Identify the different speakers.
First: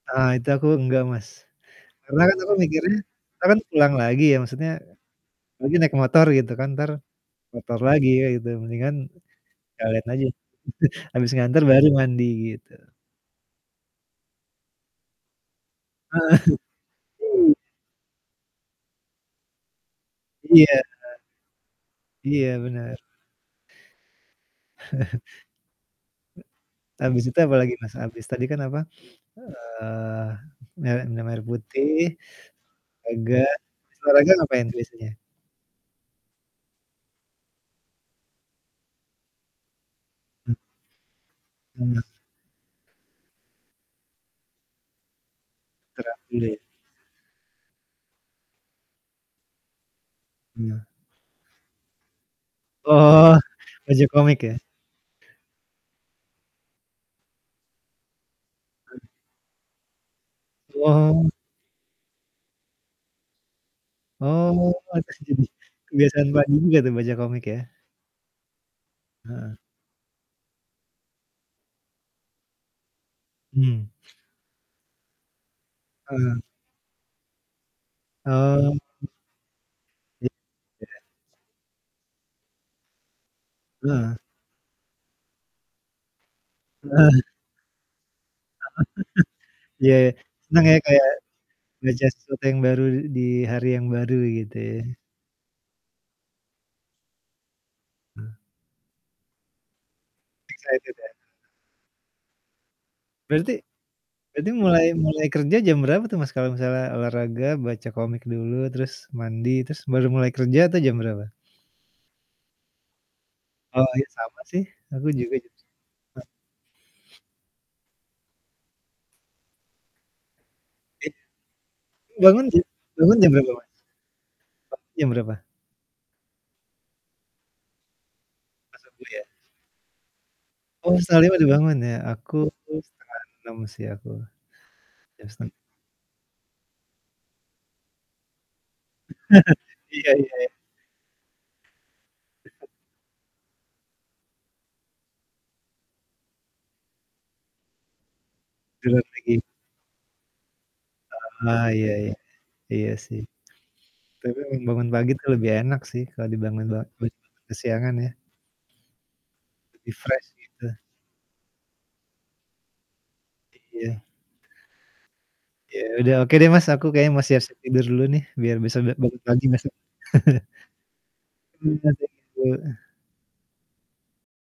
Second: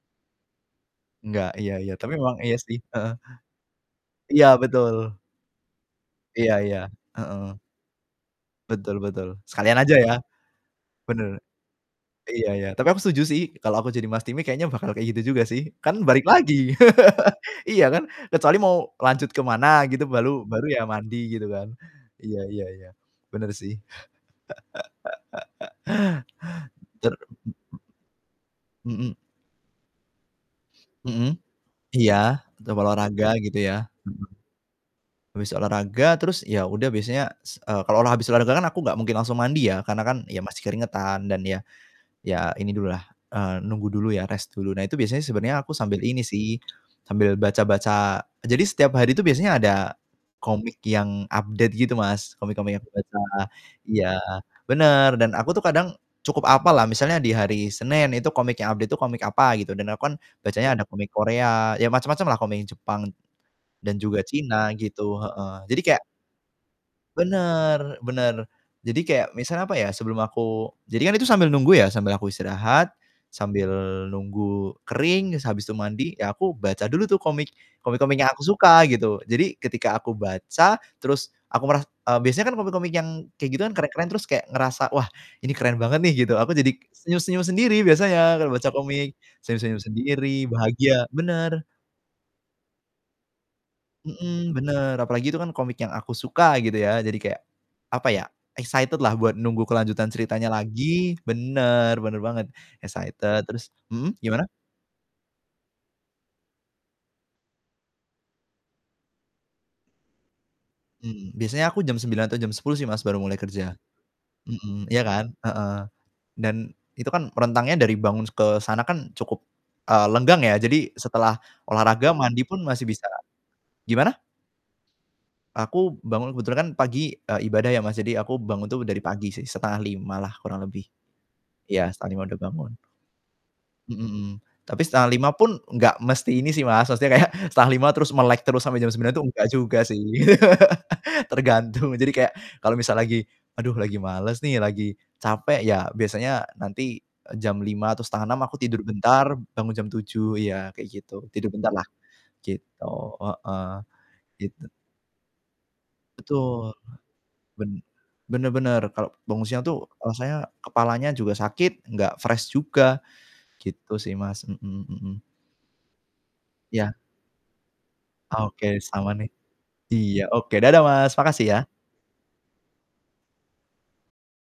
Speaker 1: Heeh, itu aku nggak, Mas.
Speaker 2: Nggak, iya iya, tapi
Speaker 1: Karena kan
Speaker 2: memang
Speaker 1: aku
Speaker 2: iya sih,
Speaker 1: mikirnya,
Speaker 2: heeh.
Speaker 1: entar kan pulang lagi ya,
Speaker 2: Iya,
Speaker 1: maksudnya,
Speaker 2: betul.
Speaker 1: apalagi naik motor gitu
Speaker 2: Iya
Speaker 1: kan,
Speaker 2: iya,
Speaker 1: entar,
Speaker 2: heeh.
Speaker 1: motor lagi ya, gitu, mendingan
Speaker 2: Betul betul, sekalian aja
Speaker 1: sekalian
Speaker 2: ya?
Speaker 1: aja, habis
Speaker 2: Bener,
Speaker 1: nganter baru mandi,
Speaker 2: iya iya.
Speaker 1: gitu.
Speaker 2: Tapi aku setuju sih, kalau aku jadi, Mas Timi, kayaknya bakal kayak gitu juga sih, kan balik
Speaker 1: Heeh,
Speaker 2: lagi.
Speaker 1: i
Speaker 2: Iya kan? Kecuali mau lanjut ke mana gitu, balu baru
Speaker 1: Iya.
Speaker 2: ya mandi, gitu kan? Iya
Speaker 1: Iya,
Speaker 2: iya iya,
Speaker 1: benar.
Speaker 2: bener sih. Ter
Speaker 1: Habis itu apalagi, Mas, habis tadi kan, apa,
Speaker 2: Mhm.
Speaker 1: eee, mer minum
Speaker 2: Mhm,
Speaker 1: air
Speaker 2: iya.
Speaker 1: putih,
Speaker 2: Tetap olahraga,
Speaker 1: olahraga,
Speaker 2: gitu ya?
Speaker 1: abis
Speaker 2: Mhm.
Speaker 1: olahraga ngapain biasanya?
Speaker 2: Habis olahraga, terus, ya udah biasanya, s eee, kalau olah habis olahraga kan aku nggak mungkin langsung mandi ya, karena kan, ya
Speaker 1: Hmm.
Speaker 2: masih keringetan dan ya
Speaker 1: Hmm.
Speaker 2: ya ini dulu lah, eee, nunggu dulu ya rest dulu. Nah, itu biasanya sebenarnya aku sambil
Speaker 1: Istirahat
Speaker 2: ini
Speaker 1: dulu,
Speaker 2: sih,
Speaker 1: ya?
Speaker 2: sambil baca-baca jadi setiap hari itu biasanya ada komik
Speaker 1: Nah.
Speaker 2: yang update gitu, Mas, komik-komik yang aku baca,
Speaker 1: Oh, baca
Speaker 2: iya,
Speaker 1: komik ya?
Speaker 2: bener ,dan aku tuh kadang cukup hapal lah, misalnya di hari Senin itu komik yang update itu
Speaker 1: [unintelligible]
Speaker 2: komik apa, gitu dan aku kan bacanya ada komik
Speaker 1: Wow.
Speaker 2: Korea, ya macem-macem lah komik yang Jepang, dan juga China
Speaker 1: Oh,
Speaker 2: gitu,
Speaker 1: [unintelligible]
Speaker 2: heeh. Jadi kayak
Speaker 1: kebiasaan baru juga tuh baca komik ya?
Speaker 2: bener bener, jadi kayak
Speaker 1: Heeh.
Speaker 2: misalnya, apa ya, sebelum aku jadi kan itu sambil nunggu ya, sambil aku istirahat, sambil
Speaker 1: Hmm.
Speaker 2: nunggu kering, se habis itu mandi, ya
Speaker 1: Heeh.
Speaker 2: aku baca dulu tuh komik komik-komik yang aku
Speaker 1: Oh.
Speaker 2: suka, gitu. Jadi, ketika aku
Speaker 1: Iya.
Speaker 2: baca, terus aku meras eee, biasanya kan komik-komik yang kayak gitu kan, keren-keren
Speaker 1: Benar.
Speaker 2: terus kayak ngerasa, "Wah, ini keren banget nih," gitu, aku jadi
Speaker 1: Nah.
Speaker 2: senyum-senyum sendiri biasanya kalau baca komik, senyum-senyum
Speaker 1: Iya iya,
Speaker 2: sendiri
Speaker 1: senang ya kayak
Speaker 2: bahagia bener.
Speaker 1: ngerjain sesuatu yang baru di hari yang baru, gitu
Speaker 2: Mhm,
Speaker 1: ya?
Speaker 2: bener, apalagi itu kan komik yang aku suka, gitu ya. Jadi kayak, apa ya,
Speaker 1: Ah.
Speaker 2: excited lah buat nunggu kelanjutan ceritanya
Speaker 1: Bisa itu.
Speaker 2: lagi
Speaker 1: [unintelligible]
Speaker 2: bener, bener banget, excited.
Speaker 1: Berarti
Speaker 2: Terus mhm, gimana?
Speaker 1: berarti mulai mulai kerja jam berapa tuh, Mas, kalau misalnya olahraga, baca komik dulu, terus mandi, terus baru mulai kerja tuh jam berapa?
Speaker 2: Hmm, biasanya aku jam 9:00 atau jam 10:00 sih, Mas, baru mulai kerja.
Speaker 1: Oh, iya sama sih,
Speaker 2: Mhm, ya
Speaker 1: aku juga
Speaker 2: kan?
Speaker 1: jam
Speaker 2: Heeh.
Speaker 1: segituan.
Speaker 2: Dan, itu kan rentangnya dari bangun s ke sana kan, cukup, eee, lenggang ya. Jadi,
Speaker 1: Iya.
Speaker 2: setelah olahraga, mandi
Speaker 1: Bangun
Speaker 2: pun
Speaker 1: jam
Speaker 2: masih bisa
Speaker 1: bangun jam berapa, Mas?
Speaker 2: gimana?
Speaker 1: Pagi jam berapa?
Speaker 2: Aku bangun kebetulan kan pagi, eee, ibadah ya, Mas, jadi aku bangun
Speaker 1: Pas
Speaker 2: tuh dari
Speaker 1: subuh ya?
Speaker 2: pagi sih 4:30 lah kurang lebih,
Speaker 1: Oh, 04:30 udah bangun
Speaker 2: iya,
Speaker 1: ya?
Speaker 2: 4:30
Speaker 1: Aku
Speaker 2: udah bangun.
Speaker 1: 05:30 sih
Speaker 2: Mhm
Speaker 1: aku.
Speaker 2: mhm. Tapi, setengah
Speaker 1: Jam
Speaker 2: lima
Speaker 1: seteng
Speaker 2: pun, enggak mesti ini sih, Mas, maksudnya kayak 4:30 terus, melek terus, sampai jam 9:00 tuh, nggak juga sih.
Speaker 1: Iya iya, ya.
Speaker 2: Tergantung, jadi kayak kalau misal lagi, "Aduh, lagi males nih, lagi capek," ya, biasanya nanti, eee, jam 5:00 atau 5:30 aku tidur
Speaker 1: [unintelligible]
Speaker 2: bentar,
Speaker 1: Lagi?
Speaker 2: bangun jam 7:00, iya, kayak gitu, tidur
Speaker 1: Ah,
Speaker 2: bentar lah,
Speaker 1: iya iya. Iya
Speaker 2: gitu,
Speaker 1: sih.
Speaker 2: heeh,
Speaker 1: Tapi memang
Speaker 2: gitu.
Speaker 1: bangun pagi tuh lebih enak sih, kalau dibangun
Speaker 2: Betul.
Speaker 1: ba bet
Speaker 2: Ben
Speaker 1: kesiangan ya?
Speaker 2: bener bener, kalau bangun siang tuh
Speaker 1: Lebih fresh,
Speaker 2: rasanya
Speaker 1: gitu.
Speaker 2: kepalanya juga sakit, enggak fresh juga, gitu
Speaker 1: Iya.
Speaker 2: sih, Mas, mhm mhm.
Speaker 1: Ya udah, oke deh, Mas, aku
Speaker 2: Ya.
Speaker 1: kayaknya mau siap-siap tidur dulu nih, biar bisa
Speaker 2: Oke,
Speaker 1: ba
Speaker 2: sama
Speaker 1: bangun
Speaker 2: nih.
Speaker 1: pagi besok.
Speaker 2: Iya, oke, dadah Mas, makasih ya.
Speaker 1: [unintelligible]